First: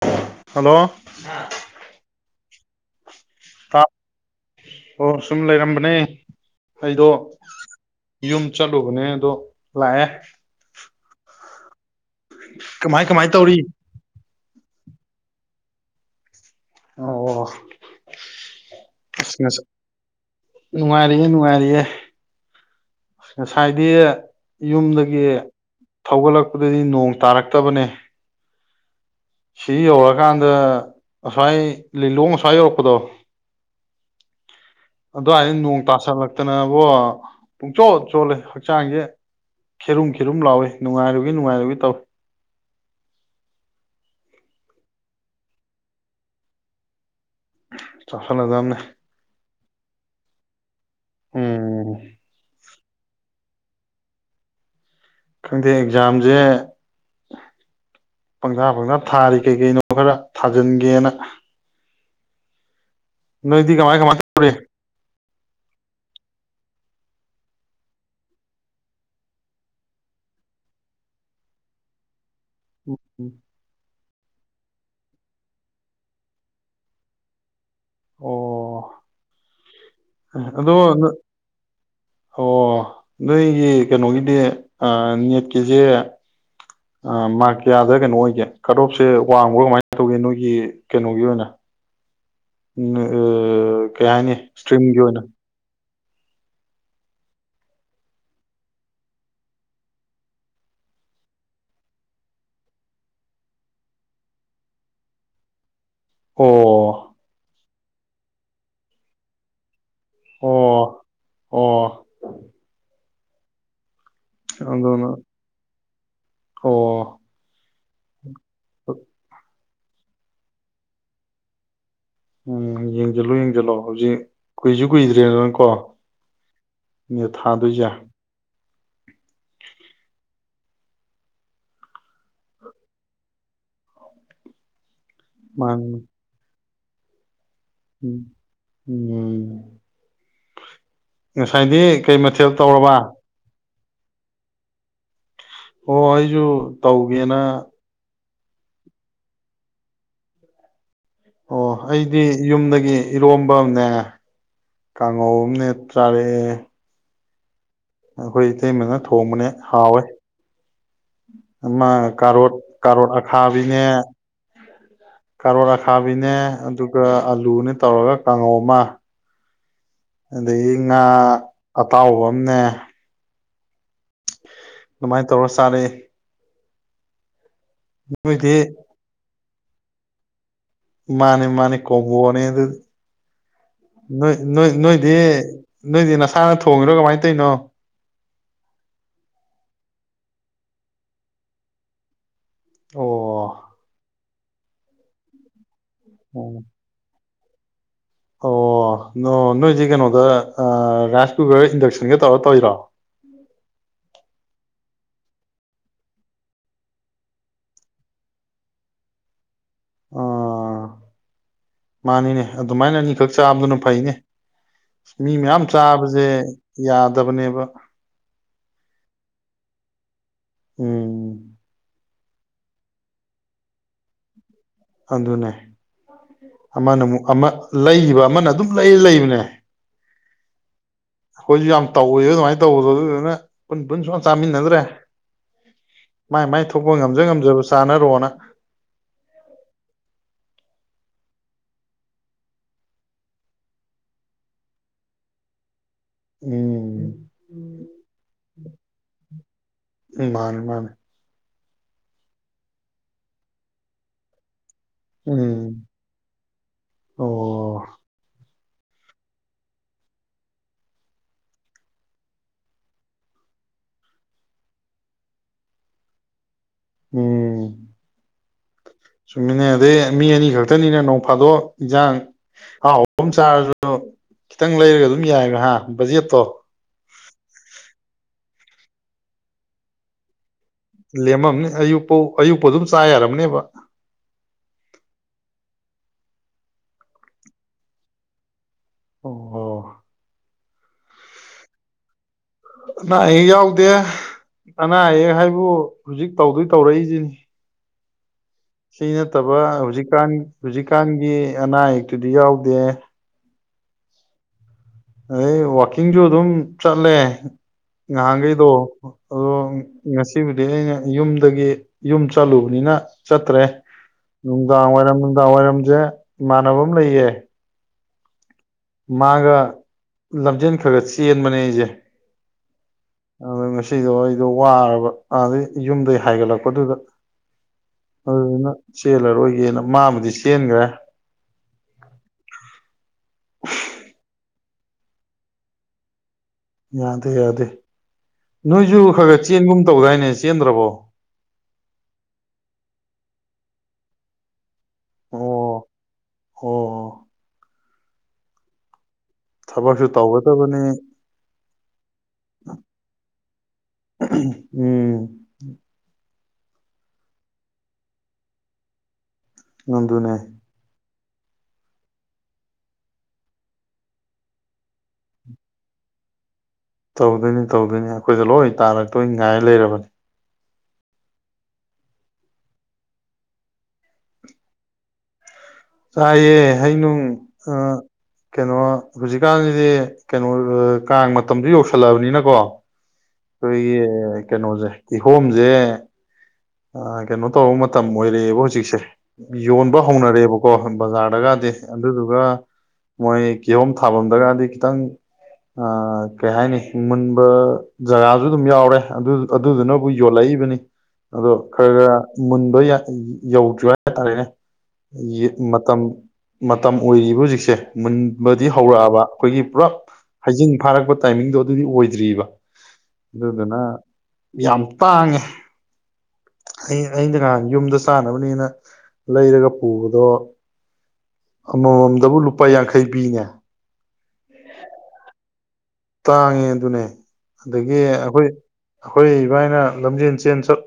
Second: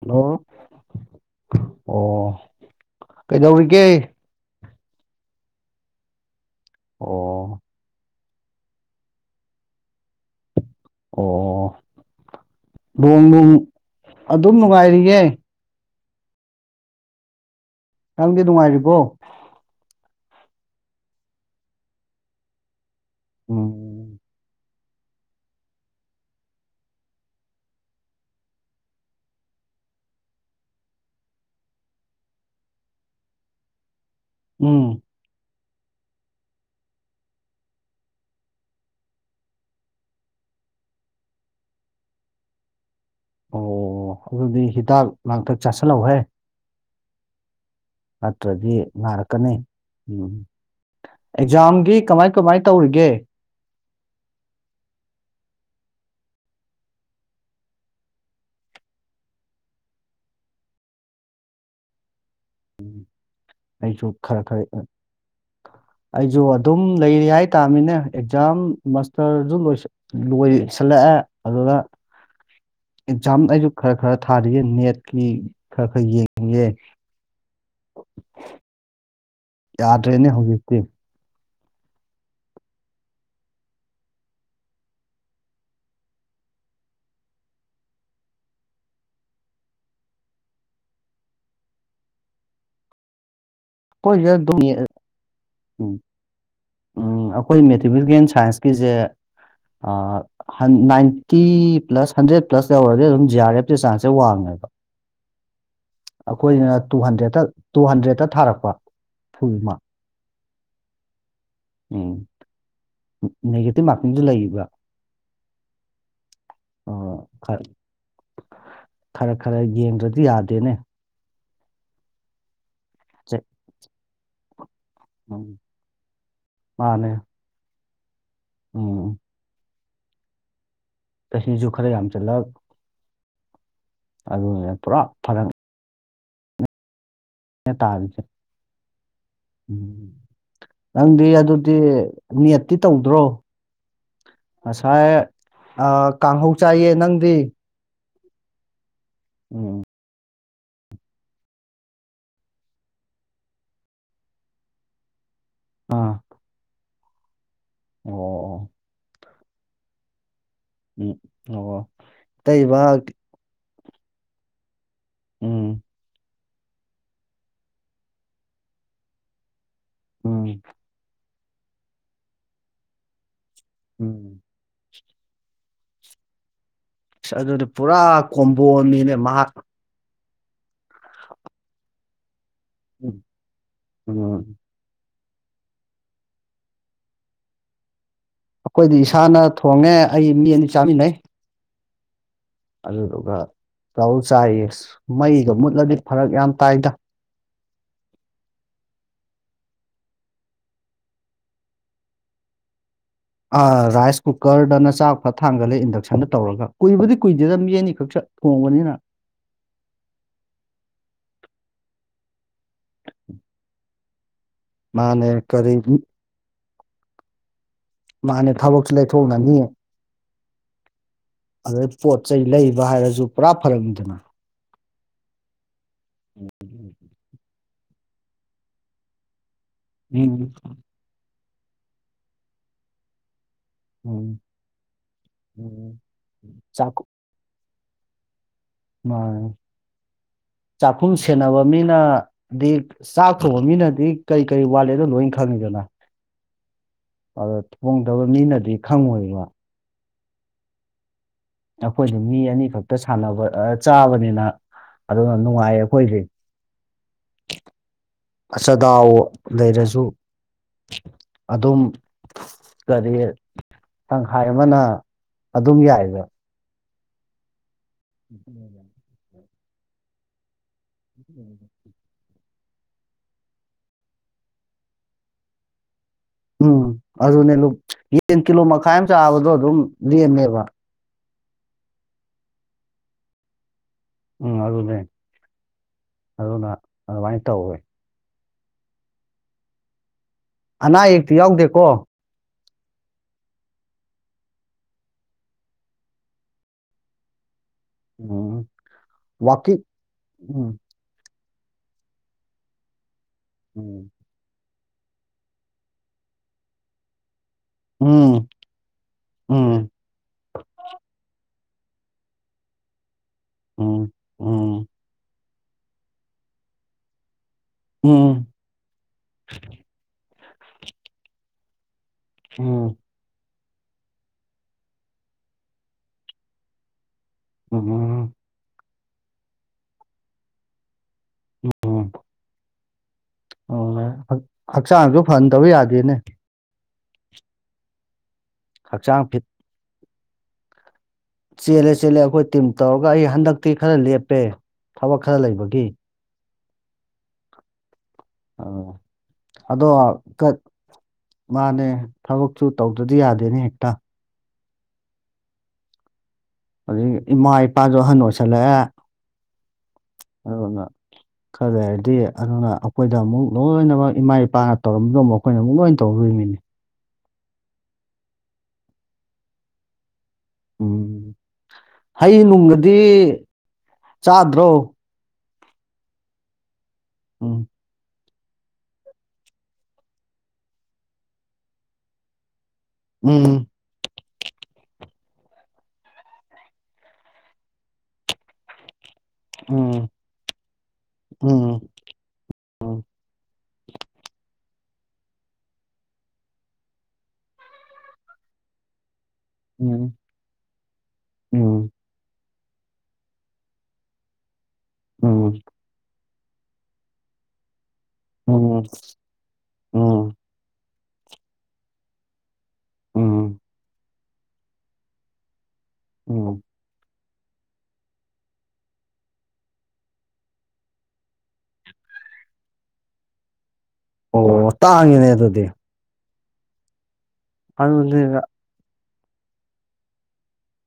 hello ꯑꯣ ꯀꯩꯗꯧꯔꯤꯒꯦ ꯑꯣ ꯁꯟ ꯂꯩꯔꯝꯝꯕꯅꯦ ꯑꯩꯗꯣ ꯑꯣ ꯌꯨꯝ ꯆꯠꯂꯨꯕꯅꯦ ꯑꯗꯣ ꯂꯥꯛꯑꯦ ꯑꯣ ꯀꯃꯥꯏ ꯅꯣꯡ ꯀꯃꯥꯏ ꯅꯨꯡ ꯇꯧꯔꯤ ꯑꯗꯨꯝ ꯅꯨꯡꯉꯥꯏꯔꯤꯌꯦ ꯑꯣ ꯅꯪꯗꯤ ꯅꯨꯡꯉꯥꯏꯔꯤꯕꯣ ꯅꯨꯡꯉꯔꯤꯌꯦ ꯅꯨꯡꯉꯔꯤꯌꯦ ꯉꯁꯥꯏꯗ ꯎꯝ ꯌꯨꯝꯗꯒꯤ ꯊꯧꯒꯠꯂꯛꯄꯗꯗꯤ ꯅꯣꯡ ꯇꯥꯔꯛꯇꯕꯅꯦ ꯁꯤ ꯌꯧꯔꯛꯀꯥꯟꯗ ꯑꯁꯋꯥꯏ ꯂꯤꯂꯣꯡ ꯑꯁꯋꯥꯏ ꯌꯧꯔꯛꯄꯗꯣ ꯎꯝ ꯑꯗꯣ ꯍꯥꯏ ꯅꯣꯡ ꯇꯥꯁꯜꯂꯛꯇꯅꯕꯣ ꯄꯨꯡꯆꯣꯠ ꯆꯣꯠꯂꯦ ꯍꯛꯆꯥꯡꯁꯦ ꯈꯦꯔꯨꯝ ꯈꯦꯔꯨꯝ ꯂꯥꯎꯏ ꯅꯨꯡꯉꯥꯏꯔꯨꯒꯤ ꯅꯨꯡꯉꯥꯏꯔꯨꯒꯤ ꯇꯧꯏꯤ ꯑꯣ ꯑꯗꯨꯗꯤ ꯍꯤꯗꯥꯛ ꯂꯥꯡꯊꯛ ꯆꯥꯁꯤꯜꯍꯧꯍꯦ ꯅꯠꯇ꯭ꯔꯗꯤ ꯆꯥꯎꯁꯜꯂꯗꯕꯅꯦ ꯅꯥꯔꯛꯀꯅꯤ ꯎꯝ ꯎꯝ ꯑꯦꯛꯖꯥꯝꯒꯤ ꯀꯃꯥꯏ ꯀꯃꯥꯏ ꯇꯧꯔꯤꯒꯦ ꯈꯪꯗꯦ ꯑꯦꯛꯖꯥꯝꯁꯦ ꯄꯪꯖꯥ ꯄꯪꯁꯥ ꯊꯥꯔꯤ ꯀꯩ ꯀꯩꯅꯣ ꯈꯔ ꯊꯥꯖꯤꯟꯒꯦꯅ ꯎꯝ ꯅꯣꯏꯗꯤ ꯀꯃꯥꯏ ꯑꯩꯁꯨ ꯀꯃꯥꯏ ꯈꯔ ꯇꯧꯔꯤ ꯈꯔ ꯑꯩꯁꯨ ꯑꯗꯨꯝ ꯂꯩꯔꯤ ꯍꯥꯏꯇꯥꯥꯃꯤꯅꯦ ꯑꯦꯛꯖꯥꯝ ꯃꯥꯁꯇꯔꯁꯨ ꯂꯣꯏ ꯂꯣꯏꯁꯤꯜꯂꯛꯑꯦ ꯑꯗꯨꯗ ꯑꯦꯛꯖꯥꯝ ꯑꯩꯁꯨ ꯈꯔ ꯈꯔ ꯊꯥꯗꯌꯦ ꯅꯦꯠꯀꯤ ꯈꯔ ꯈꯔ ꯌꯦꯡꯏꯌꯦ ꯑꯣ ꯌꯥꯗ꯭ꯔꯦꯅꯦ ꯑꯗꯣ ꯍꯧꯖꯤꯛꯇꯤ ꯑꯣ ꯅꯣꯏꯒꯤ ꯀꯩꯅꯣꯒꯤꯗꯤ ꯅꯦꯠꯀꯤꯁꯦ ꯃꯥꯔꯀꯤꯌꯥꯗ ꯀꯩꯅꯣ ꯑꯣꯏꯒꯦ ꯀꯠ ꯑꯣꯞꯁꯦ ꯋꯥꯡꯕ꯭ꯔꯥ ꯀꯃꯥꯏꯅ ꯇꯧꯒꯦ ꯅꯣꯏꯒꯤ ꯀꯩꯅꯣꯒꯤ ꯑꯣꯏꯅ ꯀꯩ ꯍꯥꯏꯅꯤ ꯁꯇ꯭ꯔꯤꯝꯒꯤ ꯑꯣꯏꯅ ꯎꯝ ꯎꯝ ꯑꯩꯈꯣꯏ ꯃꯦꯊꯃꯦꯇꯤꯀꯦꯜ ꯁꯥꯏꯟꯁꯀꯤꯁꯦ ꯅꯥꯏꯟꯇꯤ ꯄ꯭ꯂꯁ ꯍꯟꯗ꯭ꯔꯦꯠ ꯄ꯭ꯂꯁ ꯌꯧꯔꯗꯤ ꯑꯗꯨꯝ ꯖꯤ ꯑꯥꯔ ꯑꯦꯐꯀꯤ ꯆꯥꯟꯁꯁꯦ ꯋꯥꯡꯉꯦꯕ ꯈꯣꯏꯅ ꯑꯣ ꯇꯨ ꯍꯟꯗ꯭ꯔꯦꯠꯇ ꯇꯨ ꯍꯟꯗ꯭ꯔꯦꯠꯇ ꯊꯥꯔꯛꯄ ꯐꯨꯜ ꯃꯥꯛ ꯑꯣ ꯑꯣ ꯅꯦꯒꯦꯇꯤꯞ ꯃꯥꯛ ꯑꯗꯨꯅ ꯑꯣ [unintelligible] ꯌꯦꯡꯗ꯭ꯔꯥꯗꯤ ꯌꯥꯗꯦꯅꯦ ꯎꯝ ꯌꯦꯡꯖꯜꯂꯣ ꯆꯦꯛ ꯌꯦꯡꯖꯜꯂꯣ ꯍꯧꯖꯤꯛ ꯀꯨꯏꯁꯨ ꯎꯝ ꯀꯨꯏꯗ꯭ꯔꯦꯗꯅꯀꯣ ꯃꯥꯅꯦ ꯅꯤꯠ ꯊꯥꯗꯣꯏꯖꯦ ꯎꯝ ꯆꯍꯤꯁꯨ ꯈꯔ ꯌꯥꯝ ꯖꯜꯂꯛ ꯑꯗꯨꯅꯦ ꯄꯨꯔꯥ ꯐꯔꯛꯅꯦ ꯃꯅꯤ ꯇꯥꯔꯤꯁꯦ ꯎꯝ ꯎꯝ ꯅꯪꯗꯤ ꯑꯗꯨꯗꯤ ꯉꯁꯥꯏꯗꯤ ꯀꯩ ꯃꯊꯦꯜ ꯅꯦꯠꯇꯤ ꯇꯧꯔꯕ ꯇꯧꯗ꯭ꯔꯣ ꯉꯁꯥꯏ ꯑ ꯑꯣ ꯑꯩꯁꯨ ꯀꯥꯡꯍꯧ ꯆꯥꯏꯌꯦ ꯅꯪꯗꯤ ꯇꯧꯒꯦꯅ ꯎꯝ ꯑꯣ ꯑꯩꯗꯤ ꯌꯨꯝꯗꯒꯤ ꯏꯔꯣꯝꯕ ꯑꯝꯅꯦ ꯀꯥꯡ ꯍꯧ ꯑꯝꯅꯦ ꯑꯥ ꯆꯥꯔꯛꯑꯦ ꯑꯣ ꯑꯩꯈꯣꯏ ꯑꯣ ꯏꯇꯩ ꯃꯥꯅ ꯊꯣꯡꯕꯅꯦ ꯍꯥꯎꯋꯦ ꯎꯝ ꯑꯣ ꯃꯥ ꯀꯥꯔꯣꯠ ꯑꯇꯩꯕ ꯀꯥꯔꯣꯠ ꯑꯈꯥꯕꯤ [inaudible] ꯎꯝ ꯀꯔꯣꯠ ꯑꯈꯥꯕꯤꯅꯦ ꯑꯗꯨꯒ ꯑꯥꯂꯨꯅꯦ ꯇꯧꯔꯒ ꯀꯥꯡꯉꯧ ꯑꯃ ꯎꯝ ꯑꯗꯩꯗꯤ ꯉꯥ ꯑꯇꯥꯎꯕ ꯑꯝꯅꯦ ꯎꯝ ꯑꯗꯨꯃꯥꯏ ꯇꯧꯔ ꯆꯥꯔꯦ [inaudible] ꯄꯨꯔꯥ ꯀꯣꯝꯕꯣꯅꯤꯅꯦ ꯃꯍꯥꯛ ꯃꯥꯅꯦ ꯃꯥꯅꯦ ꯀꯣꯝꯕꯣꯅꯦ ꯑꯗꯨ ꯎꯝ ꯅꯣꯏ ꯎꯝ ꯅꯣꯏ ꯅꯣꯏ ꯗꯤ ꯅꯣꯏꯗꯤ ꯅꯁꯥꯅ ꯊꯣꯡꯉꯤꯔꯣ ꯀꯃꯥꯏ ꯇꯩꯅꯣ ꯑꯩꯈꯣꯏꯗꯤ ꯏꯁꯥꯅ ꯊꯣꯡꯉꯦ ꯑꯩ ꯃꯤ ꯑꯅꯤ ꯆꯥꯃꯤꯟꯅꯩ ꯑꯗꯨꯒ ꯑꯣ ꯇꯎ ꯆꯥꯏꯌꯦꯁ ꯃꯩꯒ ꯃꯨꯠꯂꯗꯤ ꯐꯔꯛ ꯌꯥꯝ ꯑꯣ ꯇꯥꯏꯗ ꯑꯣ ꯅꯣ ꯅꯣꯏꯗꯤ ꯀꯩꯅꯣꯗ ꯔꯥꯏꯁ ꯀꯨꯀꯔ ꯏꯟꯗꯛꯁꯟꯒ ꯇꯧꯔ ꯇꯧꯔꯤꯔꯣ ꯑ ꯔꯥꯏꯁ ꯀꯨꯀꯔꯗꯅ ꯆꯥꯛ ꯐꯠ ꯊꯥꯡꯒꯠꯂꯦ ꯏꯟꯗꯛꯁꯟꯗ ꯇꯧꯔꯒ ꯀꯨꯏꯕꯗꯤ ꯀꯨꯏꯗꯦꯗ ꯃꯤ ꯑꯅꯤꯈꯛ ꯁ ꯊꯣꯡꯕꯅꯤꯅ ꯑꯣ ꯃꯥꯅꯤꯅꯦ ꯑꯗꯨꯃꯥꯏꯅ ꯑꯅꯤꯈꯛ ꯆꯥꯕꯗꯨꯅ ꯐꯩꯅꯦ ꯃꯅꯦ ꯃꯤ ꯃꯌꯥꯝ ꯀꯔꯤ ꯆꯥꯕꯁꯦ ꯌꯥꯗꯕꯅꯦꯕ ꯃꯅꯦ ꯊꯕꯛꯁꯨ ꯂꯩꯥꯏꯊꯣꯛꯅꯅꯤ ꯎꯝ ꯑꯗ ꯄꯣꯠ ꯆꯩ ꯂꯩꯕ ꯍꯥꯏꯔꯁꯨ ꯄꯨꯔꯥ ꯐꯔꯛꯅꯤꯗꯅ ꯑꯗꯨꯅꯦ ꯑꯃꯅꯃꯨꯛ ꯑꯃ ꯂꯩꯒꯤꯕ ꯑꯃꯅ ꯑꯗꯨꯝ ꯂꯩ ꯂꯩꯕꯅꯦ ꯎꯝ ꯑꯩꯈꯣꯁꯨ ꯌꯥꯝ ꯇꯧꯋꯦ ꯑꯗꯨꯃꯥꯏꯅ ꯇꯧꯕꯗꯣ ꯑꯗꯨꯗꯨꯅ ꯄꯨꯟ ꯄꯨꯟ ꯁꯨꯡ ꯎꯝ ꯆꯥꯃꯤꯟꯅꯗ꯭ꯔꯦ ꯎꯝ ꯃꯥꯏ ꯃꯥꯏ ꯊꯣꯛꯄ ꯉꯝꯖ ꯉꯝꯖꯕꯁꯨ [unintelligible] ꯃꯥ ꯆꯥꯛꯈꯨꯝ ꯁꯦꯟꯅꯕ ꯃꯤꯅꯗꯤ ꯆꯥꯛ ꯊꯣꯡꯕ ꯃꯤꯅꯗꯤ ꯀꯔꯤ ꯀꯔꯤ ꯋꯥꯠꯂꯤꯅꯣ ꯂꯣꯏ ꯈꯪꯉꯤꯗꯅ ꯎꯝ ꯑꯗꯣ ꯊꯣꯡꯗꯕ ꯃꯤꯅꯗꯤ ꯈꯪꯉꯣꯏꯕ ꯃꯅꯦ ꯃꯅꯦ ꯑꯩꯈꯣꯏꯁꯨ ꯃꯤ ꯑꯅꯤ ꯈꯛꯇ ꯁꯟꯅꯕ ꯆꯥꯕꯅꯤꯅ ꯑꯗꯨ ꯅꯨꯡꯉꯥꯏꯌꯦ ꯎꯝ ꯑꯩꯈꯣꯏꯗꯤ ꯑꯣ ꯑꯆꯗꯥꯎ ꯂꯩꯔꯁꯨ ꯑꯗꯨꯝ ꯀꯔꯤ ꯇꯡꯈꯥꯏ ꯑꯃꯅ ꯑꯗꯨꯝ ꯌꯏꯕ ꯎꯝ [unintelligible] ꯑꯗꯨꯅꯤꯅꯦ ꯅꯣꯡꯐꯗꯣꯛ ꯏꯟꯖꯡ ꯑꯍꯥꯎꯕꯃ ꯆꯔꯁꯨ ꯈꯤꯇꯪ ꯂꯩꯔꯒ ꯑꯗꯨꯝ ꯌꯏ ꯍꯥ ꯕꯖꯦꯠꯇꯣ ꯎꯝ ꯑꯗꯨꯅꯦ ꯀꯤꯂꯣ ꯃꯈꯥꯏ ꯑꯃ ꯆꯕꯗꯣ ꯑꯗꯨꯝ ꯂꯦꯝꯃꯦꯕ ꯂꯦꯝꯃꯝꯅꯤ ꯑꯌꯨꯛꯄꯧ ꯑꯗꯨꯝ ꯆꯥ ꯌꯥꯔꯝꯅꯦꯕ ꯎꯝ ꯑꯗꯨꯅꯦ ꯑꯗꯨꯅ ꯑꯗꯨꯃꯥꯏꯅ ꯇꯧꯋꯦ ꯑꯣ ꯍꯣ ꯑꯅꯥ ꯑꯌꯦꯛꯇꯤ ꯌꯥꯎꯗꯦꯀꯣ ꯑꯅꯥ ꯑꯌꯦꯛ ꯌꯥꯎꯗꯦ ꯑꯅꯥ ꯑꯌꯦꯛ ꯍꯥꯏꯕꯨ ꯍꯧꯖꯤꯛ ꯇꯧꯗꯣꯏ ꯇꯧꯔꯛꯏꯁꯤꯅꯤ ꯎꯝ ꯁꯤ ꯅꯠꯇꯕ ꯋꯥꯀꯤꯡ ꯍꯧꯖꯤꯛꯀꯥꯟ ꯎꯝ ꯍꯧꯖꯤꯛꯀꯥꯟꯒꯤ ꯑꯅꯥ ꯑꯌꯦꯛꯇꯨꯗꯤ ꯌꯎꯗꯦ ꯎꯝ ꯑꯗꯩ ꯋꯥꯛꯀꯤꯡꯁꯨ ꯑꯗꯨꯝ ꯆꯠꯂꯦ ꯎꯝ ꯉꯍꯟꯈꯩꯗꯣ ꯑꯗꯣ ꯎꯝ ꯉꯁꯤꯕꯨꯗꯤ ꯑꯩꯅ ꯌꯨꯝꯗꯒꯤ ꯌꯨꯝ ꯆꯠꯂꯨꯕꯅꯤꯅ ꯆꯠꯇ꯭ꯔꯦ ꯎꯝ ꯎꯝ ꯅꯨꯡꯗꯥꯡ ꯋꯥꯏꯔꯝ ꯅꯨꯡꯗꯥꯡ ꯋꯥꯏꯔꯝꯁꯦ ꯏꯃꯥꯟꯅꯕ ꯑꯃ ꯂꯩꯌꯦ ꯎꯝ ꯃꯥꯒ ꯂꯝꯖꯦꯟ ꯈꯔ ꯒ ꯆꯦꯟꯕꯅꯦ ꯑꯩꯁꯦ ꯎꯝ ꯑꯩꯗꯣ ꯉꯁꯤꯗꯣ ꯑꯩꯗꯣ ꯋꯥꯔꯕ ꯑꯗꯩ ꯌꯨꯝꯗꯩ ꯍꯥꯏꯒꯠꯂꯛꯄꯗꯨꯗ ꯎꯝ ꯑꯗꯨꯗꯨꯅ ꯆꯦꯜꯂꯔꯣꯏꯒꯦꯅ ꯃꯥꯕꯨꯗꯤ ꯆꯦꯟꯈꯒ꯭ꯔꯦ ꯎꯝ [inaudible] ꯍꯛꯆꯥꯡꯁꯨ ꯐꯍꯟꯗꯕ ꯌꯥꯗꯦꯅꯦ ꯌꯥꯗꯦ ꯌꯥꯗꯦ ꯅꯣꯏꯁꯨ ꯈꯔ ꯍꯛꯆꯥꯡ ꯐꯤꯠ ꯈꯔ ꯆꯦꯟꯒꯨꯝ ꯇꯧꯗꯥꯏꯅꯦ ꯆꯦꯟꯗ꯭ꯔꯕꯣ ꯆꯦꯜꯂꯦ ꯆꯦꯜꯂꯦ ꯑꯩꯈꯣꯏ ꯇꯤꯝ ꯇꯧꯔꯒ ꯑꯩ ꯍꯟꯗꯛ ꯇꯤ ꯈꯔ ꯂꯞꯄꯦ ꯊꯕꯛ ꯈꯔ ꯂꯩꯕꯒꯤ ꯍꯣꯍꯣ ꯑꯥ ꯑꯗꯣ ꯊꯕꯛꯁꯨ ꯀ ꯇꯧꯒꯗꯕꯅꯤ ꯃꯥꯅꯦ ꯊꯕꯛꯁꯨꯨ ꯇꯧꯗ꯭ꯔꯗꯤ ꯌꯥꯗꯦꯅꯦ ꯍꯦꯛꯇ ꯎꯝ ꯑꯗꯩꯒꯤ ꯏꯃꯥ ꯏꯄꯥꯁꯨ ꯑꯍꯟ ꯑꯣꯏꯁꯜꯂꯛꯑꯦ ꯑꯗꯨꯅꯦ ꯑꯗꯨꯅ ꯈꯔ ꯂꯩꯔꯗꯤ ꯑꯜꯅ ꯑꯗꯨꯅ ꯑꯩꯈꯣꯏꯗ ꯑꯃꯨꯛ ꯂꯣꯏꯅꯃꯨꯛ ꯏꯃꯥ ꯏꯄꯥꯅ ꯇꯧꯔꯝꯕꯗꯣ ꯃꯨꯛ ꯑꯩꯈꯣꯏꯅ ꯑꯃꯨꯛ ꯂꯣꯏꯅ ꯇꯧꯗꯣꯏꯃꯤꯅꯦ ꯇꯧꯗꯣꯏꯅꯤ ꯇꯧꯗꯣꯏꯅꯤ ꯑꯩꯈꯣꯏꯗ ꯂꯣꯏ ꯇꯥꯔꯛꯇꯣꯏ ꯉꯥꯏ ꯂꯩꯔꯕꯅꯤ ꯎꯝ ꯍꯩ ꯅꯨꯡꯒꯗꯤ ꯆꯥꯗ꯭ꯔꯣ ꯆꯥꯏꯌꯦ ꯍꯅꯨꯡ ꯎꯝ ꯑꯥ ꯀꯩꯅꯣ ꯍꯧꯖꯤꯛꯀꯥꯟꯁꯤꯗꯤ ꯀꯩꯅꯣ ꯀꯥꯡ ꯃꯇꯝꯗꯨ ꯌꯧꯁꯜꯂꯛ ꯑꯕꯅꯤꯅꯀꯣ ꯎꯝ ꯑꯩꯈꯣꯏꯒꯤ ꯀꯩꯅꯣꯁꯦ ꯀꯤꯍꯣꯝꯖꯦ ꯑ ꯀꯩꯅꯣ ꯇꯧꯕ ꯃꯇꯝ ꯑꯣꯏꯔꯛ ꯑꯦꯕ ꯍꯧꯖꯤꯛꯁꯦ ꯌꯣꯟꯕ ꯎꯝ ꯍꯧꯅꯔꯦꯕꯀꯣ ꯕꯖꯥꯔꯗꯒꯗꯤ ꯎꯝ ꯑꯗꯨꯗꯨꯒ ꯃꯣꯏ ꯀꯤꯍꯣꯝ ꯊꯥꯐꯝꯗꯒꯗꯤ ꯈꯤꯇꯪ ꯀꯩ ꯍꯥꯏꯅꯤ ꯃꯨꯟꯕ ꯖꯒꯥꯁꯨ ꯑꯗꯨꯝ ꯌꯥꯎꯔꯦ ꯑꯗꯨ ꯑꯗꯨꯗꯨꯅꯕꯨ ꯎꯝ ꯌꯣꯜꯂꯛꯏꯕꯅꯤ ꯎꯝ [unintelligible] ꯃꯨꯟꯕ ꯌꯥ ꯌꯧꯗ꯭ꯔꯤꯕ ꯍꯥꯏꯇꯥꯔꯦꯍꯦ ꯌꯦ ꯎꯝ ꯃꯇꯝ ꯃꯠ ꯃꯇꯝ ꯑꯣꯏꯔꯤꯕ ꯍꯧꯖꯤꯛꯁꯦ ꯃꯨꯟ ꯕꯗꯤ ꯎꯝ ꯍꯧꯔꯛꯑꯕ ꯑꯩꯈꯣꯏꯒꯤ ꯄꯨꯔꯞ ꯎꯝ ꯍꯩꯖꯤꯡ ꯐꯥꯔꯛꯄ ꯇꯥꯏꯃꯤꯡꯗꯣ ꯑꯗꯨꯗꯤ ꯑꯣꯏ ꯗ꯭ꯔꯤꯕ ꯎꯝ ꯑꯗꯨꯗꯨꯅ ꯌꯥꯝ ꯇꯥꯡꯉꯦ ꯎꯝ ꯑꯩ ꯑꯩꯅ ꯌꯨꯝꯗ ꯆꯥꯅꯕꯅꯦꯅ ꯂꯩꯔꯒ ꯄꯨꯕꯗꯣ ꯑꯃꯃꯝꯗꯕꯨ ꯂꯨꯄꯥ ꯌꯥꯡꯈꯩ ꯄꯤꯅꯦ ꯑꯣ ꯇꯥꯡꯉꯤꯅꯦ ꯑꯗꯨꯗꯤ ꯇꯥꯡꯉꯦ ꯑꯗꯨꯅꯦ ꯑꯗꯒꯤ ꯑꯗꯨꯗꯤ ꯑꯩꯈꯣꯏ ꯑꯩꯈꯣꯏ ꯏꯕꯥꯏꯅ ꯂꯝꯖꯦꯟ ꯆꯦꯟ ꯆꯠ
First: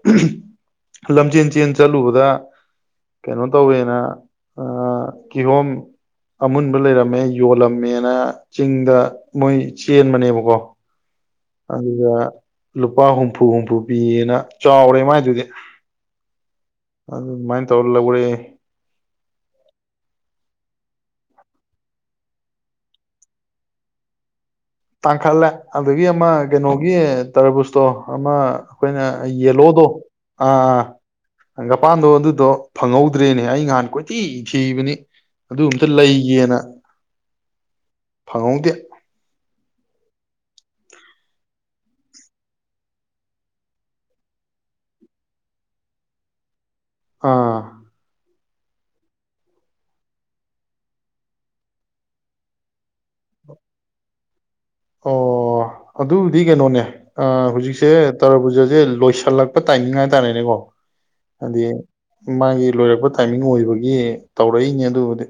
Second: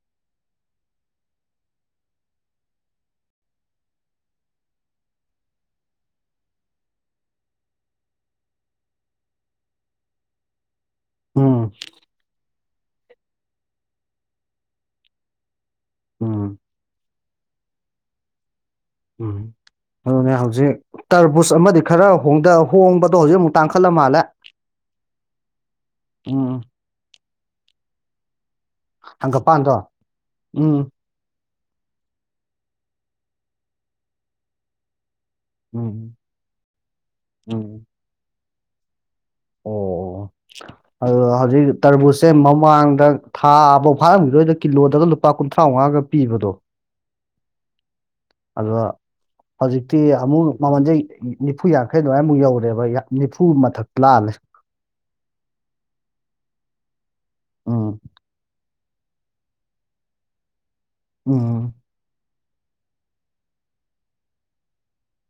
ꯂꯝꯖꯦꯟ ꯆꯦꯟ ꯆꯠꯂꯨꯕꯗ ꯀꯩꯅꯣ ꯇꯧꯋꯦꯅ ꯀꯤꯍꯣꯝ ꯑꯃꯨꯟꯕ ꯂꯩꯔꯝꯃꯦ ꯌꯣꯜꯂꯝꯃꯦꯅ ꯆꯤꯡꯗ ꯃꯣꯏ ꯆꯦꯟꯕꯅꯦꯕꯀꯣ ꯎꯝ ꯑꯗꯨꯒ ꯂꯨꯄꯥ ꯍꯨꯝꯐꯨ ꯍꯨꯝꯐꯨ ꯄꯤꯌꯦꯅ ꯆꯥꯎꯔꯦ ꯃꯥꯏꯗꯨꯗꯤ ꯎꯝ ꯑꯗꯨ ꯑꯗꯨꯃꯥꯏꯅ ꯇꯧꯔ ꯂꯧꯔꯦ ꯎꯝ ꯑꯗꯨꯅꯦ ꯍꯧꯖꯤꯛ ꯇꯔꯕꯨꯁ ꯑꯃꯗꯤ ꯈꯔ ꯍꯣꯡꯗ ꯍꯣꯡꯕꯗꯣ ꯍꯧꯖꯤꯛ ꯑꯃꯨꯛ ꯇꯥꯡꯈꯠꯂ ꯃꯥꯜꯂꯦ ꯇꯥꯡꯈꯠꯂꯦ ꯑꯗꯨꯗꯒꯤ ꯑꯃ ꯎꯝ ꯀꯩꯅꯣꯒꯤ ꯇꯔꯕꯨꯁꯇꯣ ꯑꯃ ꯑꯩꯈꯣꯏꯅ ꯍꯪꯒꯄꯥꯟꯗꯣ ꯌꯦꯂꯣꯗꯣ ꯑꯥ ꯑꯥ ꯎꯝ ꯍꯪꯒꯄꯥꯟꯗꯣ ꯑꯗꯨꯗꯣ ꯐꯪꯍꯧꯗ꯭ꯔꯦꯅꯦ ꯑꯩ ꯉꯍꯥꯟ ꯀꯣꯏꯊꯤ ꯊꯤꯕꯅꯤ ꯑꯗꯨ ꯑꯝꯇ ꯎꯝ ꯂꯩꯒꯦꯅ ꯎꯝ ꯐꯪꯍꯧꯗꯦ ꯑꯣ ꯑ ꯍꯧꯖꯤꯛ ꯇꯔꯕꯨꯁꯦ ꯃꯃꯥꯡꯗ ꯊꯥꯕꯥꯎ ꯐꯥꯔꯝꯈꯤꯔꯣꯏꯗ ꯀꯤꯂꯣꯗꯒ ꯂꯨꯄꯥ ꯀꯨꯟꯊ꯭ꯔꯥꯎꯉꯥꯒ ꯄꯤꯕꯗꯣ ꯑꯥ ꯑꯗꯣ ꯍꯧꯖꯤꯛꯇꯤ ꯑꯃꯨꯛ ꯃꯃꯜꯁꯦ ꯅꯤꯐꯨ ꯌꯥꯡꯈꯩ ꯑꯗꯨꯃꯥꯏꯃꯨꯛ ꯌꯧꯔꯦꯕ ꯅꯤꯐꯨ ꯃꯊꯛ ꯂꯥꯛꯂꯦ ꯑꯣ ꯑꯗꯨꯕꯨꯗꯤ ꯀꯩꯅꯣꯅꯦ ꯑꯥ ꯎꯝ ꯍꯧꯖꯤꯛꯁꯦ ꯇꯔꯥꯕꯨꯖꯁꯦ ꯂꯣꯏꯁꯤꯜꯂꯛꯄ ꯇꯥꯏꯃꯤꯡ ꯍꯥꯏꯇꯥꯔꯦꯅꯦꯀꯣ ꯍꯥꯏꯗꯤ ꯎꯝ ꯃꯥꯒꯤ ꯂꯣꯏꯔꯛꯄ ꯇꯥꯏꯃꯤꯡ ꯑꯣꯏꯕꯒꯤ ꯇꯧꯔꯛꯏꯅꯦ ꯑꯗꯨꯕꯨꯗꯤ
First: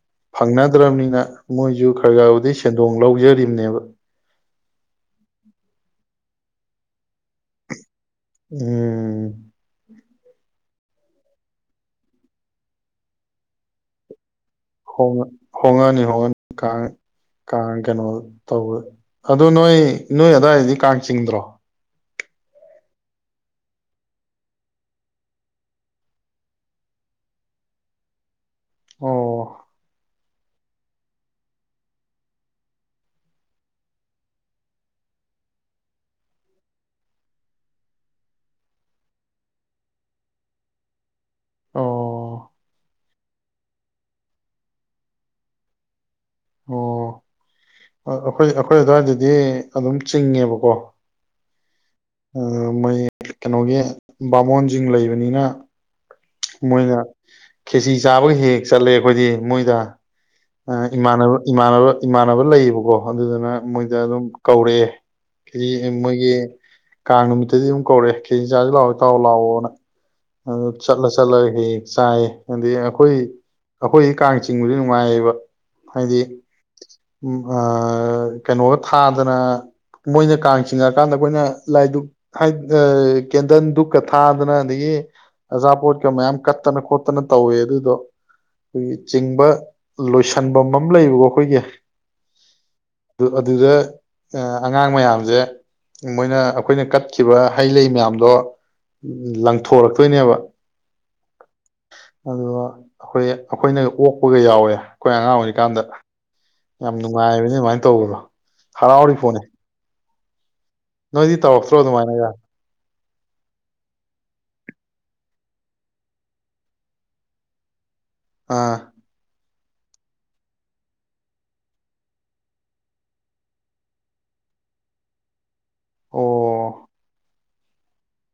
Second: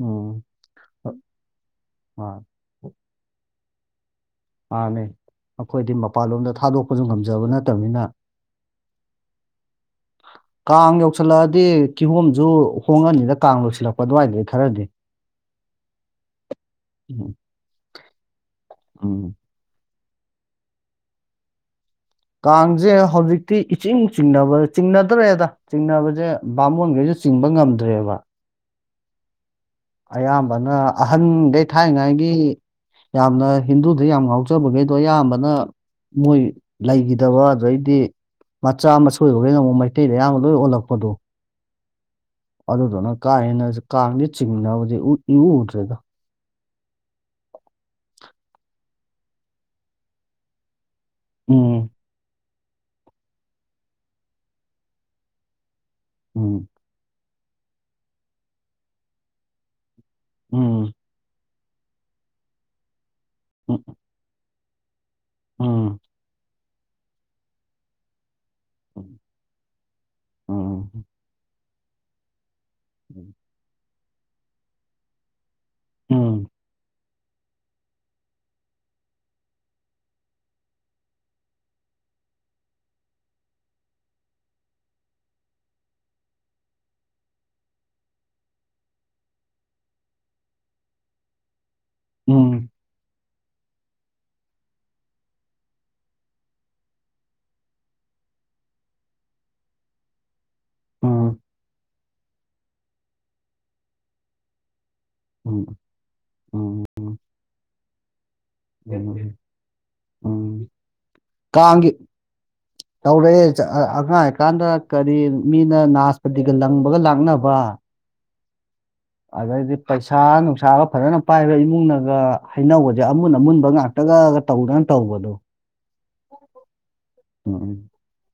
ꯎꯝ ꯐꯪꯅꯗ꯭ꯔꯕꯅꯤꯅ ꯃꯣꯏꯁꯨ ꯈꯔ ꯑ ꯈꯔ ꯕꯨꯗꯤ ꯁꯦꯟꯗꯣꯡ ꯂꯧꯖꯔꯤꯝꯅꯦꯕ ꯎ [inaudible] ꯃꯥꯅꯦ ꯑꯩꯈꯣꯏꯗꯤ ꯃꯄꯥꯟꯂꯣꯝꯗ ꯊꯥꯗꯣꯛꯄꯁꯨ ꯉꯝ ꯖꯕ ꯅꯠꯇꯕꯅꯤꯅ ꯎꯝ ꯀꯥꯡ ꯌꯧꯁꯤꯜꯂꯛꯑꯗꯤ ꯀꯤꯍꯣꯝꯁꯨ ꯍꯣꯡꯉꯛꯑꯅꯤꯗ ꯀꯥꯡ ꯂꯣꯢꯁꯤꯜꯂꯛꯄ ꯑꯗꯨꯋꯥꯢꯗꯩ ꯍꯣꯡ ꯍꯣꯡꯉꯅꯤ ꯍꯣꯡꯉꯅꯤ ꯀꯥꯡ ꯎꯝ ꯀꯥꯡ ꯀꯩꯅꯣ ꯇꯧ ꯎꯝ ꯑꯗꯨ ꯅꯣꯏ ꯅꯣꯏ ꯑꯗꯥꯏꯗꯤ ꯀꯥꯡ ꯆꯤꯡꯗ꯭ꯔꯣ ꯀꯥꯡꯁꯦ ꯍꯧꯖꯤꯛꯇꯤ ꯏꯤꯆꯤꯡ ꯆꯤꯡꯅꯕ ꯆꯤꯡꯅꯗ꯭ꯔꯦꯗ ꯆꯤꯡꯅꯕꯁꯦ ꯕꯥꯃꯣꯟꯈꯩꯖꯦ ꯆꯤꯡꯕ ꯉꯝꯗ꯭ꯔꯦꯕ ꯑꯣ ꯑꯌꯥꯝꯕꯅ ꯑꯍꯟꯒꯩ ꯊꯥꯏꯅꯉꯥꯏꯒꯤ ꯌꯥꯝꯅ ꯍꯤꯟꯗꯨꯗ ꯌꯥꯝ ꯉꯥꯎꯖꯕꯒꯩꯗꯣ ꯑꯌꯥꯝꯕꯅ ꯃꯣꯏ ꯂꯩꯈꯤꯗꯕ ꯑꯗꯩꯗꯤ ꯃꯆꯥ ꯃꯁꯨꯗꯨꯒꯩꯅ ꯃꯩꯇꯩꯗ ꯑꯌꯥꯝꯕ ꯂꯣꯏ ꯑꯣꯜꯂꯛꯄꯗꯣ ꯑꯣ ꯑꯗꯨꯗꯨꯅ ꯀꯥ ꯍꯦꯅ ꯀꯥꯡꯗꯤ ꯆꯤꯡꯅꯕꯗꯤ ꯏꯎ ꯎꯗ꯭ꯔꯦꯗ ꯑꯣ ꯑꯣꯈꯣꯏ ꯑꯩꯈꯣꯏ ꯑꯗꯨꯋꯥꯏꯗꯗꯤ ꯑꯦ ꯑꯗꯨꯝ ꯆꯤꯡꯉꯦꯕꯀꯣ ꯎꯝ ꯃꯣꯏ ꯀꯩꯅꯣꯒꯤ ꯕꯥꯃꯣꯟꯁꯤꯡ ꯂꯩꯕꯅꯤꯅ ꯎꯝ ꯃꯣꯏꯅ ꯈꯦꯁꯤ ꯆꯥꯕꯒ ꯍꯦꯛ ꯍꯦꯛ ꯆꯠꯂꯦ ꯑꯩꯈꯣꯏꯗꯤ ꯃꯣꯏꯗ ꯑ ꯎꯝ ꯏꯃꯅꯕ ꯏꯃꯥꯟꯅꯕ ꯏꯃꯥꯟꯅꯕ ꯂꯩꯌꯦꯕꯀꯣ ꯑꯗꯨꯗꯅ ꯎꯝ ꯃꯣꯏꯗ ꯑꯗꯨꯝ ꯀꯧꯔꯦ ꯀꯔꯤ ꯎꯝ ꯃꯣꯏꯒꯤ ꯀꯥꯡ ꯅꯨꯃꯤꯠꯇꯗꯤ ꯑꯗꯨꯝ ꯀꯧꯔꯛ ꯀꯦꯖꯤ ꯆꯥꯔꯁꯤ ꯂꯥꯛꯑꯣ ꯏꯇꯥꯎꯑꯣ ꯂꯥꯛꯑꯣꯅ ꯑꯗꯨ ꯎꯝ ꯆꯠꯂ ꯆꯠꯂꯒ ꯍ ꯆꯥꯏ ꯍꯥꯏꯗꯤ ꯑꯩꯈꯣꯏ ꯑꯩꯈꯣꯏꯗꯤ ꯀꯥꯡ ꯆꯤꯡꯕꯁꯦ ꯅꯨꯡꯉꯥꯏꯌꯦꯕ [inaudible] ꯎꯝ ꯍꯥꯏꯗꯤ ꯎꯝ ꯎ ꯀꯩꯅꯣꯒ ꯊꯥꯗꯅ ꯃꯣꯏꯅ ꯀꯥꯡ ꯆꯤꯡꯉꯛꯀꯥꯟꯗ ꯑꯩꯈꯣꯏꯅ ꯂꯥꯏ ꯗꯨꯛ ꯀꯦꯟꯗꯜ ꯗꯨꯛꯀ ꯊꯥꯗꯅ ꯑꯗꯒꯤ ꯑꯆꯥꯄꯣꯠꯀ ꯃꯌꯥꯝ ꯀꯠꯇꯅ ꯈꯣꯠꯇꯅ ꯇꯧꯋꯦ ꯑꯗꯨꯗꯣ ꯆꯤꯡꯕ ꯂꯣꯏꯁꯟꯐꯝ ꯑꯃ ꯂꯩꯕꯀꯣ ꯑꯩꯈꯣꯏꯒꯤ ꯑ ꯎꯝ ꯑꯗꯨꯗ ꯑꯉꯥꯡ ꯃꯌꯥꯝꯖꯦ ꯃꯣꯏꯅ ꯑꯩꯈꯣꯏꯅ ꯀꯠꯈꯤꯕ ꯍꯩ ꯂꯩ ꯃꯌꯥꯝꯗꯣ ꯂꯪꯊꯣꯔꯛꯇꯣꯏꯅꯦꯕ ꯑꯝ ꯑꯗꯣ ꯑꯩꯈꯣꯏ ꯑꯩꯈꯣꯏꯅ ꯑꯣꯛꯄꯒ ꯌꯥꯎꯋꯦ ꯑꯩꯈꯣꯏ ꯑꯉꯥꯡ ꯎꯝ ꯑꯣꯏꯔꯤꯀꯥꯟꯗ ꯎꯝ ꯌꯥꯝ ꯎꯝ ꯅꯨꯡꯉꯥꯏꯕꯅꯤ ꯑꯗꯨꯃꯥꯏꯅ ꯇꯧꯕꯗꯣ [unintelligible] ꯍꯥꯔꯥꯎꯔꯤ ꯄꯣꯠꯅꯤ ꯎꯝ ꯅꯣꯏꯗꯤ ꯇꯧꯔꯛꯇ꯭ꯔꯣ ꯀꯥꯡꯒꯤ ꯑꯗꯨꯃꯥꯏꯅꯒ ꯇꯧꯔꯛꯑꯦ ꯑꯉꯥꯡꯀꯥꯟꯗ ꯀꯔꯤ ꯃꯤꯅ ꯅꯥꯁꯄꯇꯤꯒ ꯂꯪꯕꯒ ꯂꯥꯛꯅꯕ ꯑꯥ ꯑꯗꯩꯗꯤ ꯄꯩꯁꯥ ꯅꯨꯡꯁꯥꯒ ꯐꯖꯅ ꯄꯥꯏꯕ ꯏꯃꯨꯡꯅꯒ ꯍꯩꯅꯧꯒꯁꯦ ꯑꯃꯨꯟ ꯑꯃꯨꯟꯕ ꯉꯥꯛꯇꯒꯒ ꯇꯧꯗꯅ ꯇꯧꯕꯗꯣ ꯑꯣ [unintelligible]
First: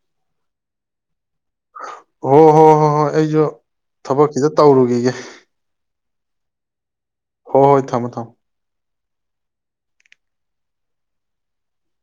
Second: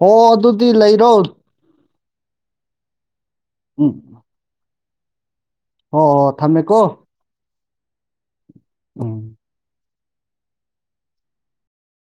ꯍꯣ ꯑꯗꯨꯗꯤ ꯂꯩꯔꯣ ꯑꯣ ꯍꯣ ꯍꯣ ꯍꯣꯏ ꯑꯩꯁꯨ ꯊꯕꯛ ꯈꯤꯇ ꯇꯧꯔꯨ [unintelligible] ꯑꯣ ꯊꯝꯃꯦꯀꯣ ꯍꯣ ꯍꯣꯏ ꯊꯝꯃꯣ ꯊꯝ ꯎꯝ